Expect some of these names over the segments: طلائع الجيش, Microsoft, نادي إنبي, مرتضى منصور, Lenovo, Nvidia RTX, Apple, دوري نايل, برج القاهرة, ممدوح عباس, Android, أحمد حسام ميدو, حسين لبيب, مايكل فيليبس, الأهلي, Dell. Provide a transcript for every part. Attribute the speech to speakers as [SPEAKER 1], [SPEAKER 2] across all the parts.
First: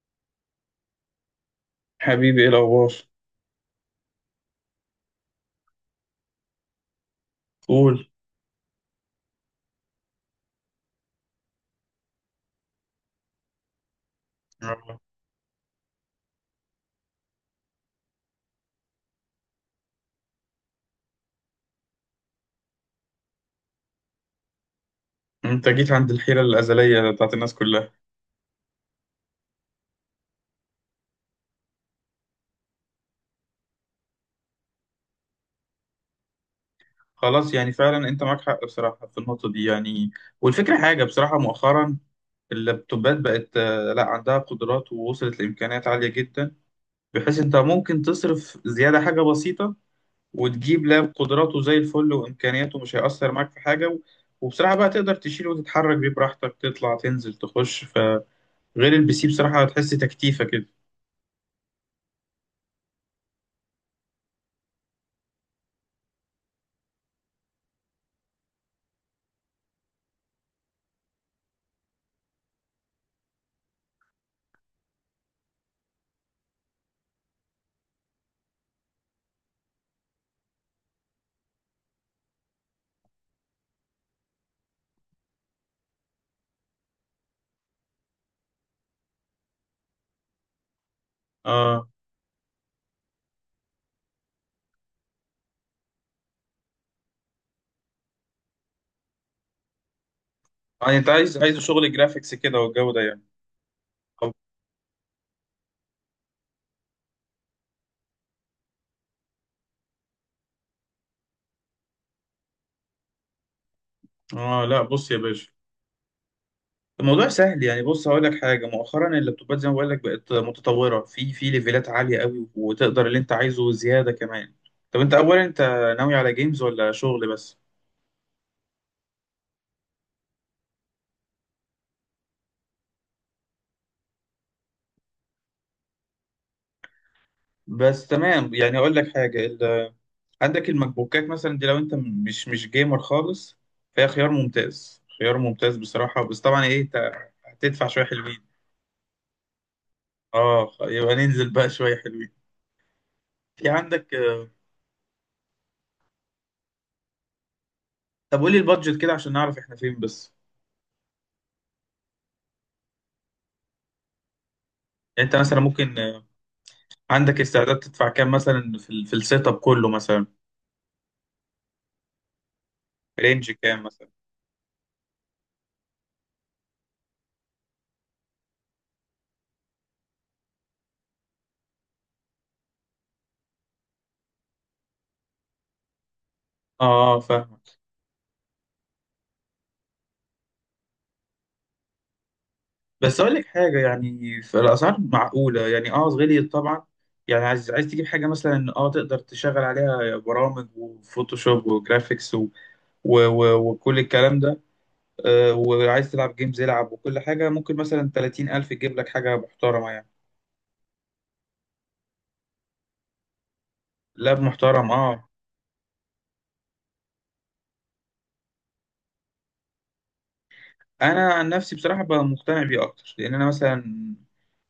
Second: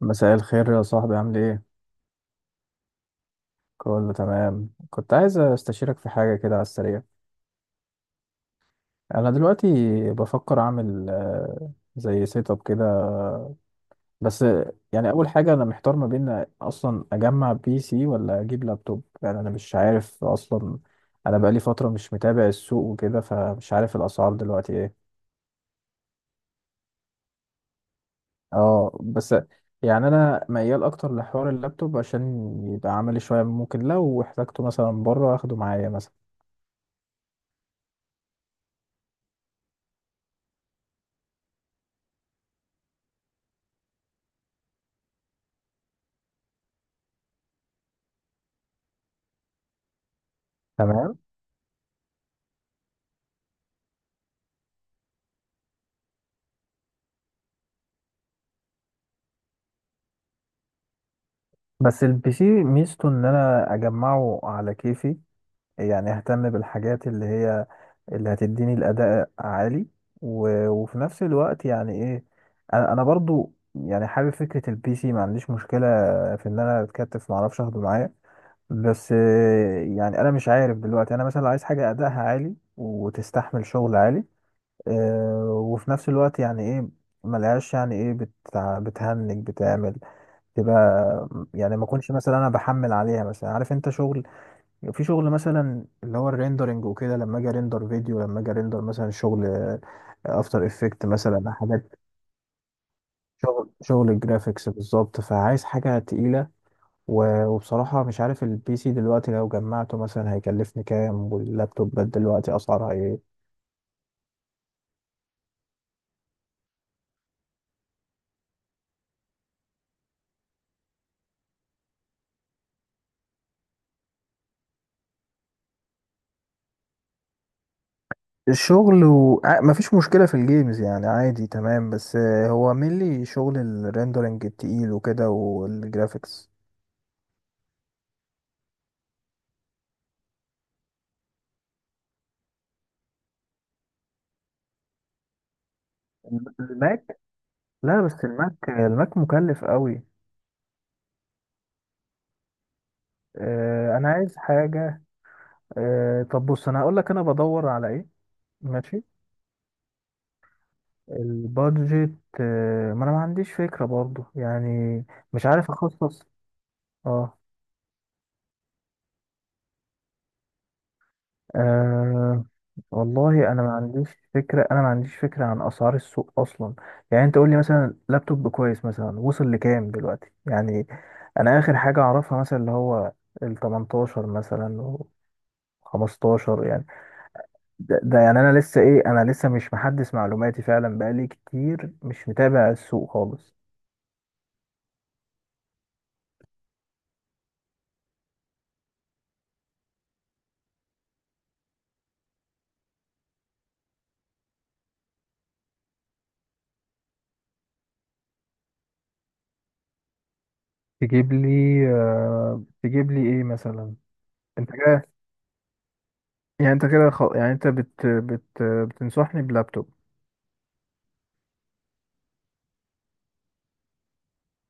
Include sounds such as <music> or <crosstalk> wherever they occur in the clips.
[SPEAKER 1] مساء الخير يا صاحبي، عامل ايه؟
[SPEAKER 2] حبيبي، ايه الاخبار؟
[SPEAKER 1] كله تمام. كنت عايز استشيرك في حاجة كده على السريع.
[SPEAKER 2] قول.
[SPEAKER 1] انا دلوقتي بفكر اعمل زي سيت اب كده بس.
[SPEAKER 2] يلا.
[SPEAKER 1] يعني اول حاجة انا محتار ما بين اصلا اجمع بي سي ولا اجيب لابتوب. يعني انا مش عارف اصلا. انا بقالي فترة مش متابع السوق وكده، فمش عارف الاسعار دلوقتي ايه.
[SPEAKER 2] انت جيت عند الحيره الازليه بتاعت الناس كلها.
[SPEAKER 1] اه، بس يعني انا ميال اكتر لحوار اللابتوب، عشان يبقى عملي شوية. ممكن لو احتاجته مثلا بره اخده معايا مثلا.
[SPEAKER 2] خلاص، يعني فعلا انت معاك حق بصراحه في النقطه دي يعني. والفكره حاجه بصراحه، مؤخرا اللابتوبات بقت، لا، عندها قدرات ووصلت لامكانيات عاليه جدا، بحيث انت ممكن تصرف زياده حاجه بسيطه وتجيب لاب
[SPEAKER 1] تمام.
[SPEAKER 2] قدراته زي الفل وامكانياته مش هيأثر معاك في حاجه. وبصراحه بقى تقدر تشيل وتتحرك بيه براحتك، تطلع تنزل تخش، فغير البي سي بصراحه هتحس تكتيفه كده.
[SPEAKER 1] بس البي سي ميزته ان انا اجمعه على كيفي، يعني اهتم بالحاجات اللي هي اللي هتديني الاداء عالي. و... وفي نفس الوقت يعني ايه، انا برضو يعني حابب فكرة البي سي. ما عنديش مشكلة في ان انا اتكتف، ما اعرفش اخده معايا. بس يعني انا مش عارف دلوقتي. انا مثلا عايز حاجة ادائها عالي وتستحمل شغل عالي، وفي نفس الوقت يعني ايه، ملهاش يعني ايه، بتهنج، بتعمل تبقى. يعني ما
[SPEAKER 2] اه،
[SPEAKER 1] اكونش مثلا انا بحمل عليها مثلا. عارف انت شغل، في شغل مثلا اللي هو الريندرنج وكده. لما اجي ريندر فيديو، لما اجي ريندر مثلا شغل افتر
[SPEAKER 2] يعني
[SPEAKER 1] افكت
[SPEAKER 2] انت عايز
[SPEAKER 1] مثلا
[SPEAKER 2] عايز شغل
[SPEAKER 1] حاجات.
[SPEAKER 2] جرافيكس كده والجو ده يعني.
[SPEAKER 1] شغل
[SPEAKER 2] طب،
[SPEAKER 1] الجرافيكس بالظبط. فعايز حاجه تقيله. و- وبصراحه مش عارف البي سي دلوقتي لو جمعته مثلا هيكلفني كام، واللابتوبات دلوقتي اسعارها ايه.
[SPEAKER 2] اه، لا، بص يا باشا، الموضوع سهل يعني. بص هقول لك حاجه، مؤخرا اللابتوبات زي ما بقول لك بقت متطوره في ليفلات عاليه قوي، وتقدر اللي انت عايزه زياده كمان. طب انت اولا، انت ناوي على جيمز ولا شغل بس؟
[SPEAKER 1] الشغل مفيش مشكلة في الجيمز، يعني عادي تمام. بس هو مينلي شغل الريندرنج التقيل وكده والجرافيكس.
[SPEAKER 2] بس تمام، يعني اقول لك حاجه. عندك الماك بوكات مثلا دي، لو انت مش جيمر خالص فهي خيار ممتاز، خيار ممتاز بصراحه، بس طبعا ايه، انت
[SPEAKER 1] الماك.
[SPEAKER 2] هتدفع
[SPEAKER 1] لا
[SPEAKER 2] شويه
[SPEAKER 1] بس
[SPEAKER 2] حلوين.
[SPEAKER 1] الماك مكلف قوي.
[SPEAKER 2] اه، يبقى ننزل بقى شويه حلوين. في
[SPEAKER 1] انا
[SPEAKER 2] عندك.
[SPEAKER 1] عايز حاجه. طب بص انا هقول لك انا بدور على ايه.
[SPEAKER 2] طب قولي البادجت
[SPEAKER 1] ماشي.
[SPEAKER 2] كده عشان نعرف احنا فين بس.
[SPEAKER 1] البادجت. ما انا ما عنديش فكره برضو يعني.
[SPEAKER 2] يعني انت
[SPEAKER 1] مش
[SPEAKER 2] مثلا
[SPEAKER 1] عارف
[SPEAKER 2] ممكن،
[SPEAKER 1] اخصص. اه.
[SPEAKER 2] عندك استعداد تدفع كام مثلا في السيت اب كله مثلا؟
[SPEAKER 1] آه،
[SPEAKER 2] رينج
[SPEAKER 1] والله
[SPEAKER 2] كام مثلا؟
[SPEAKER 1] انا ما عنديش فكره عن اسعار السوق اصلا. يعني انت قول لي مثلا لابتوب كويس مثلا وصل لكام دلوقتي يعني. انا اخر حاجه اعرفها مثلا اللي هو ال 18 مثلا و 15 يعني.
[SPEAKER 2] اه، فاهمك.
[SPEAKER 1] ده، يعني انا لسه مش محدث معلوماتي فعلا. بقالي كتير مش متابع السوق
[SPEAKER 2] بس اقول لك
[SPEAKER 1] خالص.
[SPEAKER 2] حاجه، يعني في الاسعار معقوله يعني. اه، غليت طبعا. يعني عايز تجيب حاجه مثلا، اه تقدر تشغل عليها برامج وفوتوشوب وجرافيكس وكل الكلام ده. آه، وعايز تلعب جيمز العب، وكل حاجه. ممكن مثلا 30000 تجيب لك حاجه محترمه يعني،
[SPEAKER 1] تجيب لي، آه تجيب لي ايه مثلا.
[SPEAKER 2] لاب
[SPEAKER 1] انت
[SPEAKER 2] محترم،
[SPEAKER 1] كده،
[SPEAKER 2] اه.
[SPEAKER 1] يعني انت كده يعني انت بتنصحني بلابتوب.
[SPEAKER 2] انا عن نفسي بصراحه بقى مقتنع بيه اكتر، لان انا مثلا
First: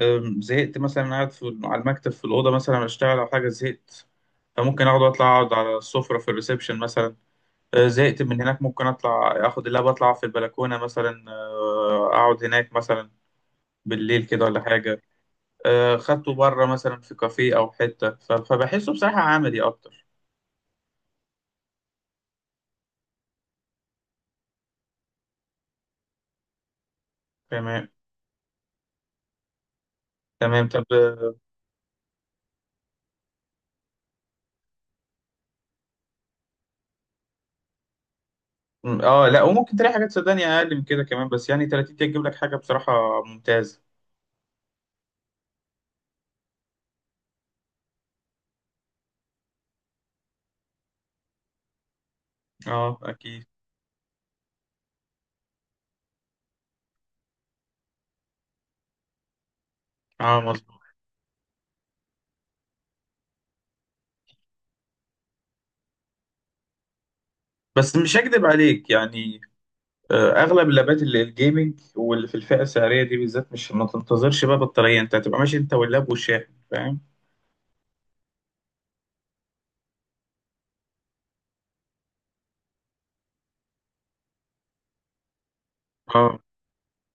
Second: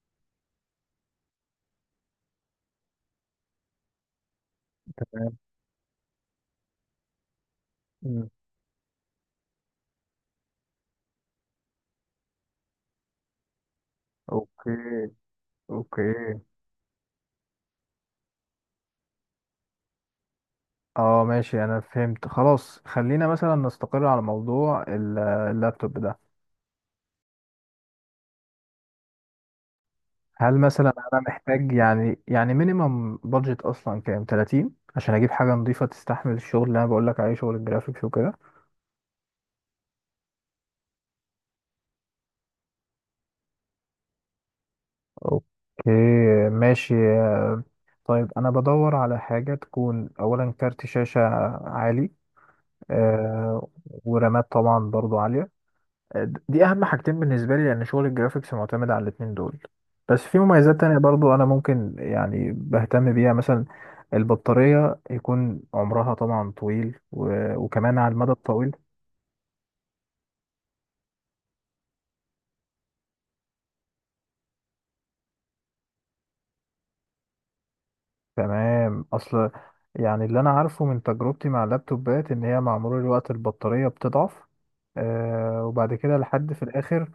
[SPEAKER 2] زهقت مثلا قاعد على المكتب في الاوضه مثلا اشتغل او حاجه، زهقت، فممكن اقعد، اطلع،
[SPEAKER 1] تمام.
[SPEAKER 2] اقعد على السفره في الريسبشن مثلا. زهقت
[SPEAKER 1] مم.
[SPEAKER 2] من هناك، ممكن اطلع اخد اللاب، اطلع في البلكونه مثلا، اقعد هناك مثلا بالليل كده ولا
[SPEAKER 1] اوكي.
[SPEAKER 2] حاجه.
[SPEAKER 1] اوكي.
[SPEAKER 2] خدته بره مثلا في كافيه او حته، فبحسه بصراحه عملي اكتر.
[SPEAKER 1] اه ماشي، انا فهمت. خلاص خلينا مثلا نستقر على موضوع اللابتوب ده.
[SPEAKER 2] تمام،
[SPEAKER 1] هل
[SPEAKER 2] تمام. طب،
[SPEAKER 1] مثلا انا محتاج، يعني مينيمم بادجت اصلا كام، 30 عشان اجيب حاجه نظيفه تستحمل الشغل اللي انا بقول لك عليه، شغل الجرافيكس وكده.
[SPEAKER 2] اه، لا وممكن تلاقي حاجات صدقني اقل من كده كمان، بس يعني 30 دقيقه تجيب لك حاجه بصراحه ممتازه.
[SPEAKER 1] اوكي ماشي. طيب انا بدور على حاجة تكون اولا كارت شاشة عالي،
[SPEAKER 2] اه، اكيد.
[SPEAKER 1] آه، ورامات طبعا برضو عالية. دي اهم حاجتين بالنسبة لي، لان شغل الجرافيكس معتمد على الاتنين دول. بس في
[SPEAKER 2] اه،
[SPEAKER 1] مميزات
[SPEAKER 2] مظبوط.
[SPEAKER 1] تانية برضو انا ممكن يعني بهتم بيها مثلا. البطارية يكون عمرها طبعا طويل، و-
[SPEAKER 2] بس
[SPEAKER 1] وكمان على
[SPEAKER 2] مش
[SPEAKER 1] المدى
[SPEAKER 2] هكدب
[SPEAKER 1] الطويل.
[SPEAKER 2] عليك يعني، اغلب اللابات اللي الجيمنج واللي في الفئه السعريه دي بالذات، مش ما تنتظرش بقى بطاريه، انت هتبقى ماشي انت واللاب والشاحن، فاهم؟
[SPEAKER 1] تمام. اصل يعني اللي انا عارفه من تجربتي مع اللابتوبات ان هي مع مرور الوقت البطارية بتضعف. آه، وبعد كده
[SPEAKER 2] اه.
[SPEAKER 1] لحد في الاخر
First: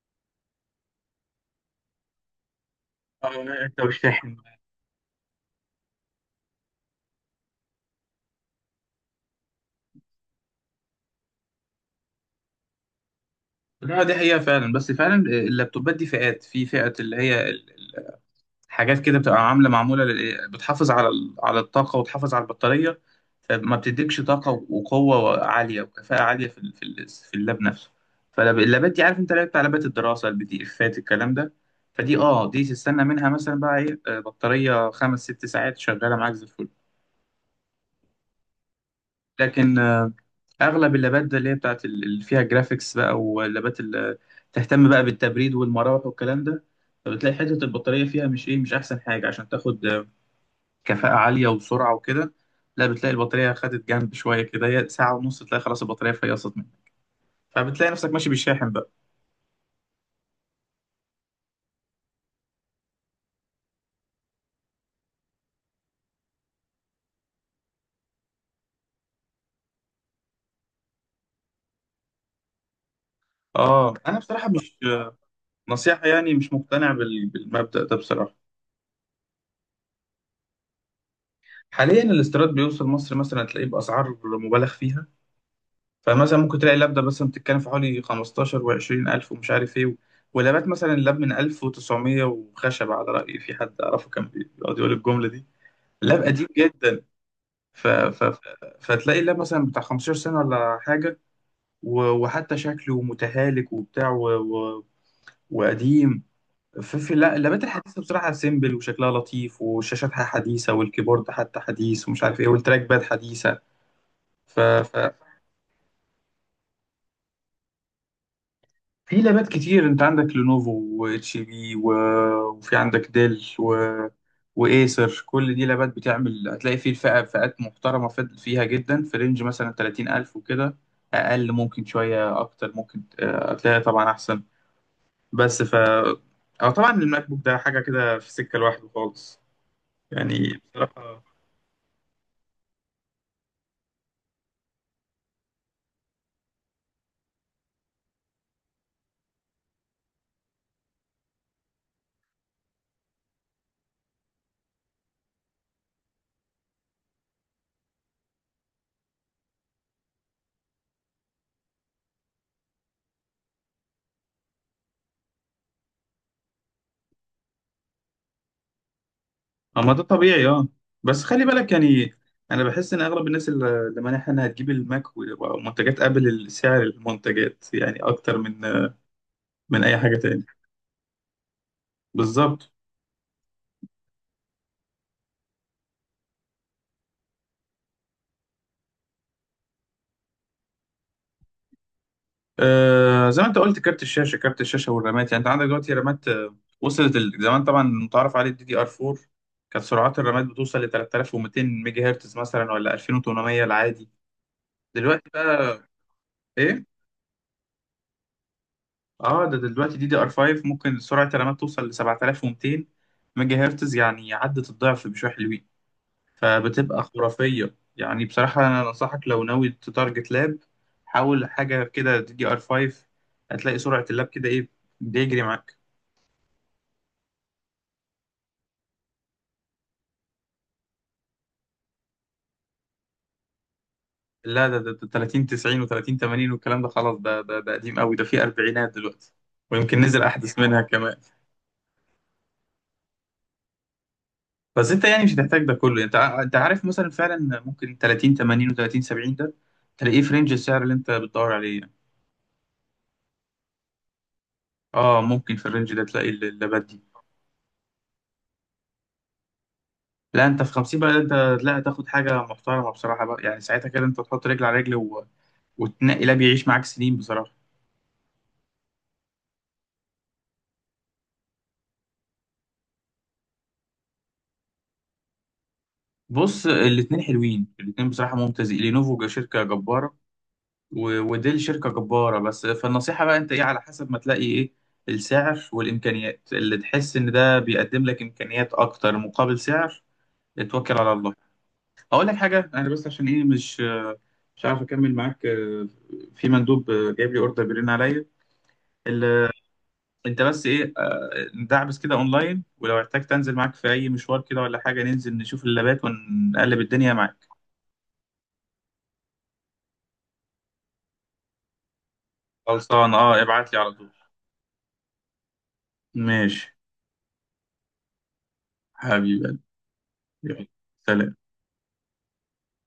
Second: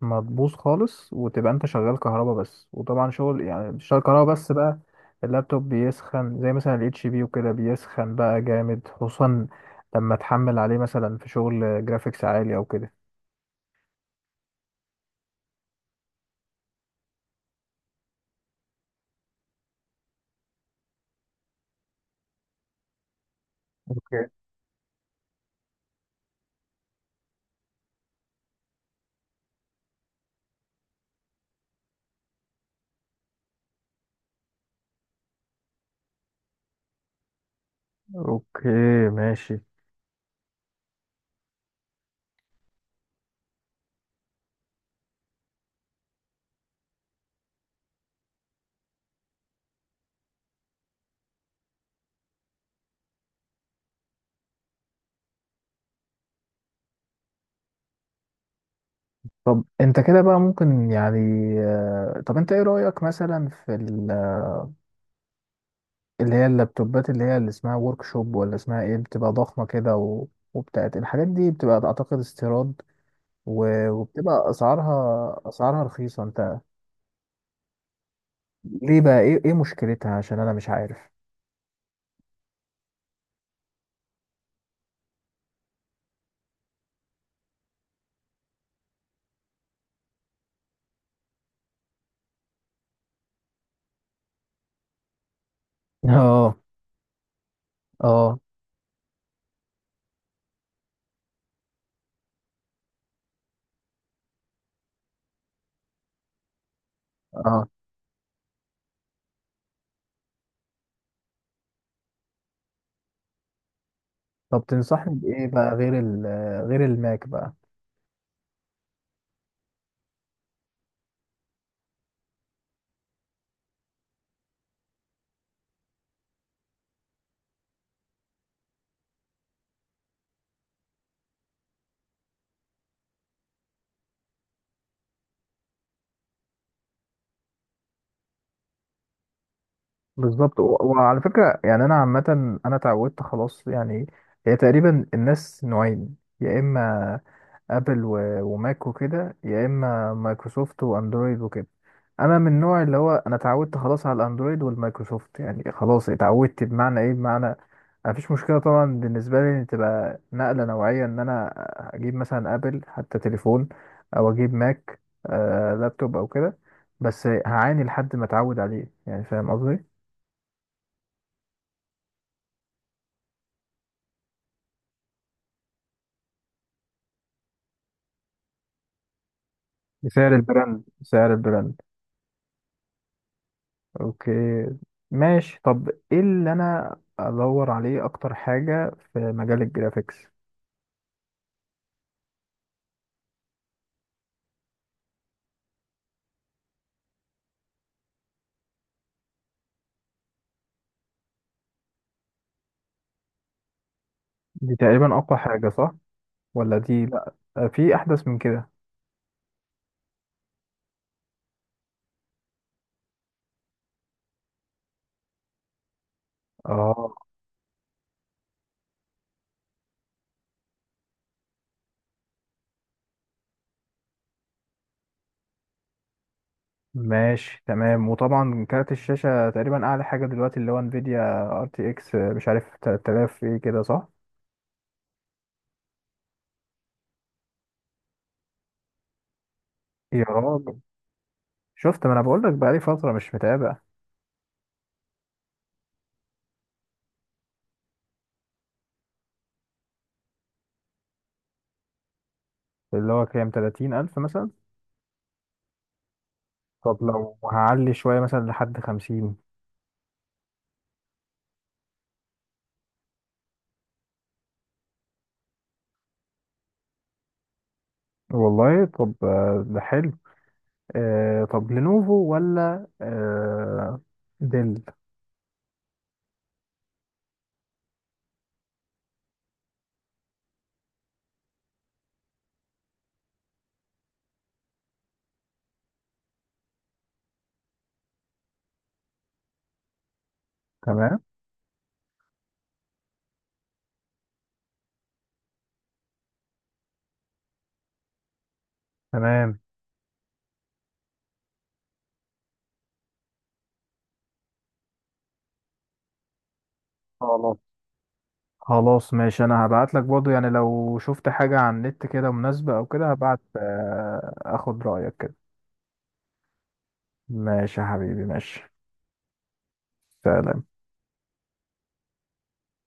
[SPEAKER 1] ما تبوظ خالص، وتبقى انت شغال كهربا بس. وطبعا
[SPEAKER 2] اه،
[SPEAKER 1] شغل
[SPEAKER 2] لا،
[SPEAKER 1] يعني
[SPEAKER 2] انت
[SPEAKER 1] مش شغال كهربا
[SPEAKER 2] والشاحن.
[SPEAKER 1] بس بقى. اللابتوب بيسخن زي مثلا الاتش بي وكده، بيسخن بقى جامد خصوصا لما تحمل عليه مثلا في شغل جرافيكس عالي او كده.
[SPEAKER 2] لا، دي حقيقه فعلا، بس فعلا اللابتوبات دي فئات، في فئه اللي هي حاجات كده بتبقى معموله لل- إيه، بتحافظ على على الطاقه وتحافظ على البطاريه، فما بتديكش
[SPEAKER 1] اوكي.
[SPEAKER 2] طاقه وقوه عاليه وكفاءه عاليه في اللاب نفسه. فاللابات دي، عارف انت، لعبت لابات الدراسه، البي دي افات الكلام ده، فدي، اه، دي تستنى منها مثلا بقى ايه، بطاريه خمس ست ساعات شغاله معاك زي الفل.
[SPEAKER 1] اوكي ماشي.
[SPEAKER 2] لكن اغلب اللابات ده اللي هي بتاعت اللي فيها جرافيكس بقى، واللابات اللي تهتم بقى بالتبريد والمراوح والكلام ده، فبتلاقي حته البطاريه فيها مش، مش احسن حاجه عشان تاخد كفاءة عالية وسرعة وكده. لا، بتلاقي البطارية خدت جنب شوية كده، هي ساعة ونص تلاقي خلاص البطارية فيصت منك، فبتلاقي نفسك ماشي بالشاحن بقى.
[SPEAKER 1] طب انت كده بقى ممكن يعني، طب انت ايه رأيك مثلا في اللي هي اللابتوبات، اللي هي اللي اسمها ورك شوب ولا اسمها ايه، بتبقى ضخمة كده، و... وبتاعت الحاجات دي بتبقى اعتقد استيراد، و...
[SPEAKER 2] اه، انا بصراحة
[SPEAKER 1] وبتبقى
[SPEAKER 2] مش
[SPEAKER 1] اسعارها
[SPEAKER 2] نصيحة،
[SPEAKER 1] رخيصة
[SPEAKER 2] يعني مش
[SPEAKER 1] انت.
[SPEAKER 2] مقتنع بالمبدأ ده بصراحة.
[SPEAKER 1] ليه بقى، ايه مشكلتها عشان انا مش عارف.
[SPEAKER 2] حاليا الاستيراد بيوصل مصر مثلا تلاقيه بأسعار مبالغ فيها، فمثلا ممكن تلاقي اللبدة مثلا بتتكلم في حوالي 15 و20 ألف ومش عارف ايه. ولابات مثلا، اللاب من 1900 وخشب، على رأيي في حد أعرفه كان بيقعد يقول الجملة دي،
[SPEAKER 1] <laughs>
[SPEAKER 2] لاب قديم
[SPEAKER 1] اه.
[SPEAKER 2] جدا. ف... ف...
[SPEAKER 1] اه،
[SPEAKER 2] ف- فتلاقي ده مثلا بتاع 15 سنة ولا حاجة، وحتى شكله متهالك وبتاع وقديم. في, في لا، اللابات
[SPEAKER 1] اه،
[SPEAKER 2] الحديثة بصراحة سيمبل وشكلها لطيف، والشاشات حديثة، والكيبورد حتى حديث، ومش عارف ايه، والتراك باد حديثة. ف...
[SPEAKER 1] طب
[SPEAKER 2] ف...
[SPEAKER 1] تنصحني بايه بقى، غير غير الماك بقى.
[SPEAKER 2] في لابات كتير، انت عندك لينوفو واتش بي، وفي عندك ديل، وايسر، كل دي لابات بتعمل. هتلاقي في فئات محترمة فيها جدا، في رينج مثلا 30000 وكده، اقل ممكن شوية، اكتر ممكن، هتلاقي طبعا احسن. بس ف اه، طبعا الماك بوك ده حاجة كده في سكة لوحده خالص يعني
[SPEAKER 1] بالظبط. و... وعلى
[SPEAKER 2] بصراحة.
[SPEAKER 1] فكرة يعني انا عامة، انا اتعودت خلاص يعني. هي تقريبا الناس نوعين، يا اما ابل و- وماك وكده، يا اما مايكروسوفت واندرويد وكده. انا من النوع اللي هو انا اتعودت خلاص على الاندرويد والمايكروسوفت. يعني خلاص اتعودت، بمعنى ايه؟ بمعنى مفيش مشكله طبعا بالنسبه لي ان تبقى نقله نوعيه ان انا اجيب مثلا ابل حتى تليفون، او اجيب ماك، لابتوب او كده. بس هعاني لحد ما اتعود عليه يعني، فاهم قصدي.
[SPEAKER 2] اما ده طبيعي، اه. بس خلي بالك يعني، انا بحس ان اغلب الناس اللي مانعها انها تجيب الماك ومنتجات ابل سعر المنتجات، يعني اكتر من اي حاجه
[SPEAKER 1] بسعر
[SPEAKER 2] تاني.
[SPEAKER 1] البراند، سعر البراند.
[SPEAKER 2] بالظبط.
[SPEAKER 1] اوكي. ماشي. طب ايه اللي انا ادور عليه اكتر حاجة في مجال الجرافيكس.
[SPEAKER 2] آه، زي ما انت قلت، كارت الشاشه، والرامات. يعني انت عندك دلوقتي رامات، وصلت. زمان طبعا متعارف عليه الدي دي ار 4، كانت سرعات الرامات بتوصل ل 3200 ميجا هرتز مثلا، ولا 2800 العادي.
[SPEAKER 1] دي تقريبا
[SPEAKER 2] دلوقتي
[SPEAKER 1] اقوى حاجة،
[SPEAKER 2] بقى
[SPEAKER 1] صح؟ ولا
[SPEAKER 2] ايه؟
[SPEAKER 1] دي، لا، في احدث من كده.
[SPEAKER 2] اه، ده دلوقتي دي دي ار 5، ممكن سرعة الرامات توصل ل 7200 ميجا هرتز، يعني عدت الضعف بشوية حلوين، فبتبقى
[SPEAKER 1] اه
[SPEAKER 2] خرافية يعني بصراحة. أنا أنصحك لو ناوي تتارجت لاب، حاول حاجة كده دي دي ار 5، هتلاقي سرعة اللاب كده إيه، بيجري معاك.
[SPEAKER 1] ماشي تمام. وطبعا كارت الشاشة تقريبا اعلى حاجة دلوقتي اللي هو انفيديا ار تي اكس، مش عارف 3000 ايه كده، صح؟
[SPEAKER 2] لا، ده 30 90 و30 80 والكلام ده خلاص، ده قديم قوي، ده فيه أربعينات دلوقتي، ويمكن نزل
[SPEAKER 1] يا
[SPEAKER 2] أحدث
[SPEAKER 1] راجل،
[SPEAKER 2] منها كمان.
[SPEAKER 1] شفت، ما انا بقول لك بقالي فترة مش متابع.
[SPEAKER 2] بس انت يعني مش هتحتاج ده كله، انت عارف مثلا، فعلا ممكن 30 80 و30 70 ده تلاقيه في رينج السعر اللي انت بتدور عليه يعني.
[SPEAKER 1] اللي هو كام، 30,000 مثلا.
[SPEAKER 2] اه، ممكن في الرينج ده تلاقي اللابات
[SPEAKER 1] طب
[SPEAKER 2] دي.
[SPEAKER 1] لو هعلي شوية مثلا لحد 50.
[SPEAKER 2] لا، انت في 50 بقى انت، لا، تاخد حاجه محترمه بصراحه بقى، يعني ساعتها كده انت تحط رجل على رجل وتنقي لاب يعيش معاك سنين بصراحه.
[SPEAKER 1] والله طب، ده حلو. طب لينوفو ولا ديل.
[SPEAKER 2] بص، الاتنين حلوين، الاتنين بصراحه ممتازين، لينوفو شركه جباره، ودي الشركة جبارة بس، فالنصيحة بقى انت ايه، على حسب ما تلاقي ايه السعر والامكانيات، اللي تحس ان ده بيقدم لك امكانيات اكتر مقابل سعر، اتوكل على
[SPEAKER 1] تمام
[SPEAKER 2] الله. اقول لك حاجة انا بس، عشان ايه مش عارف اكمل معاك، في مندوب جايب لي اوردر بيرن عليا ال-
[SPEAKER 1] تمام.
[SPEAKER 2] انت بس ايه، ندعبس كده اونلاين، ولو احتجت انزل معاك في اي مشوار كده ولا حاجة، ننزل نشوف اللابات ونقلب الدنيا معاك.
[SPEAKER 1] خلاص خلاص. ماشي، انا هبعت لك برضه يعني. لو شفت حاجة على النت كده مناسبة او كده
[SPEAKER 2] خلصان، اه،
[SPEAKER 1] هبعت،
[SPEAKER 2] ابعت لي على طول.
[SPEAKER 1] اخد رأيك كده.
[SPEAKER 2] ماشي
[SPEAKER 1] ماشي يا حبيبي، ماشي.
[SPEAKER 2] حبيبي. يلا.
[SPEAKER 1] سلام.
[SPEAKER 2] سلام.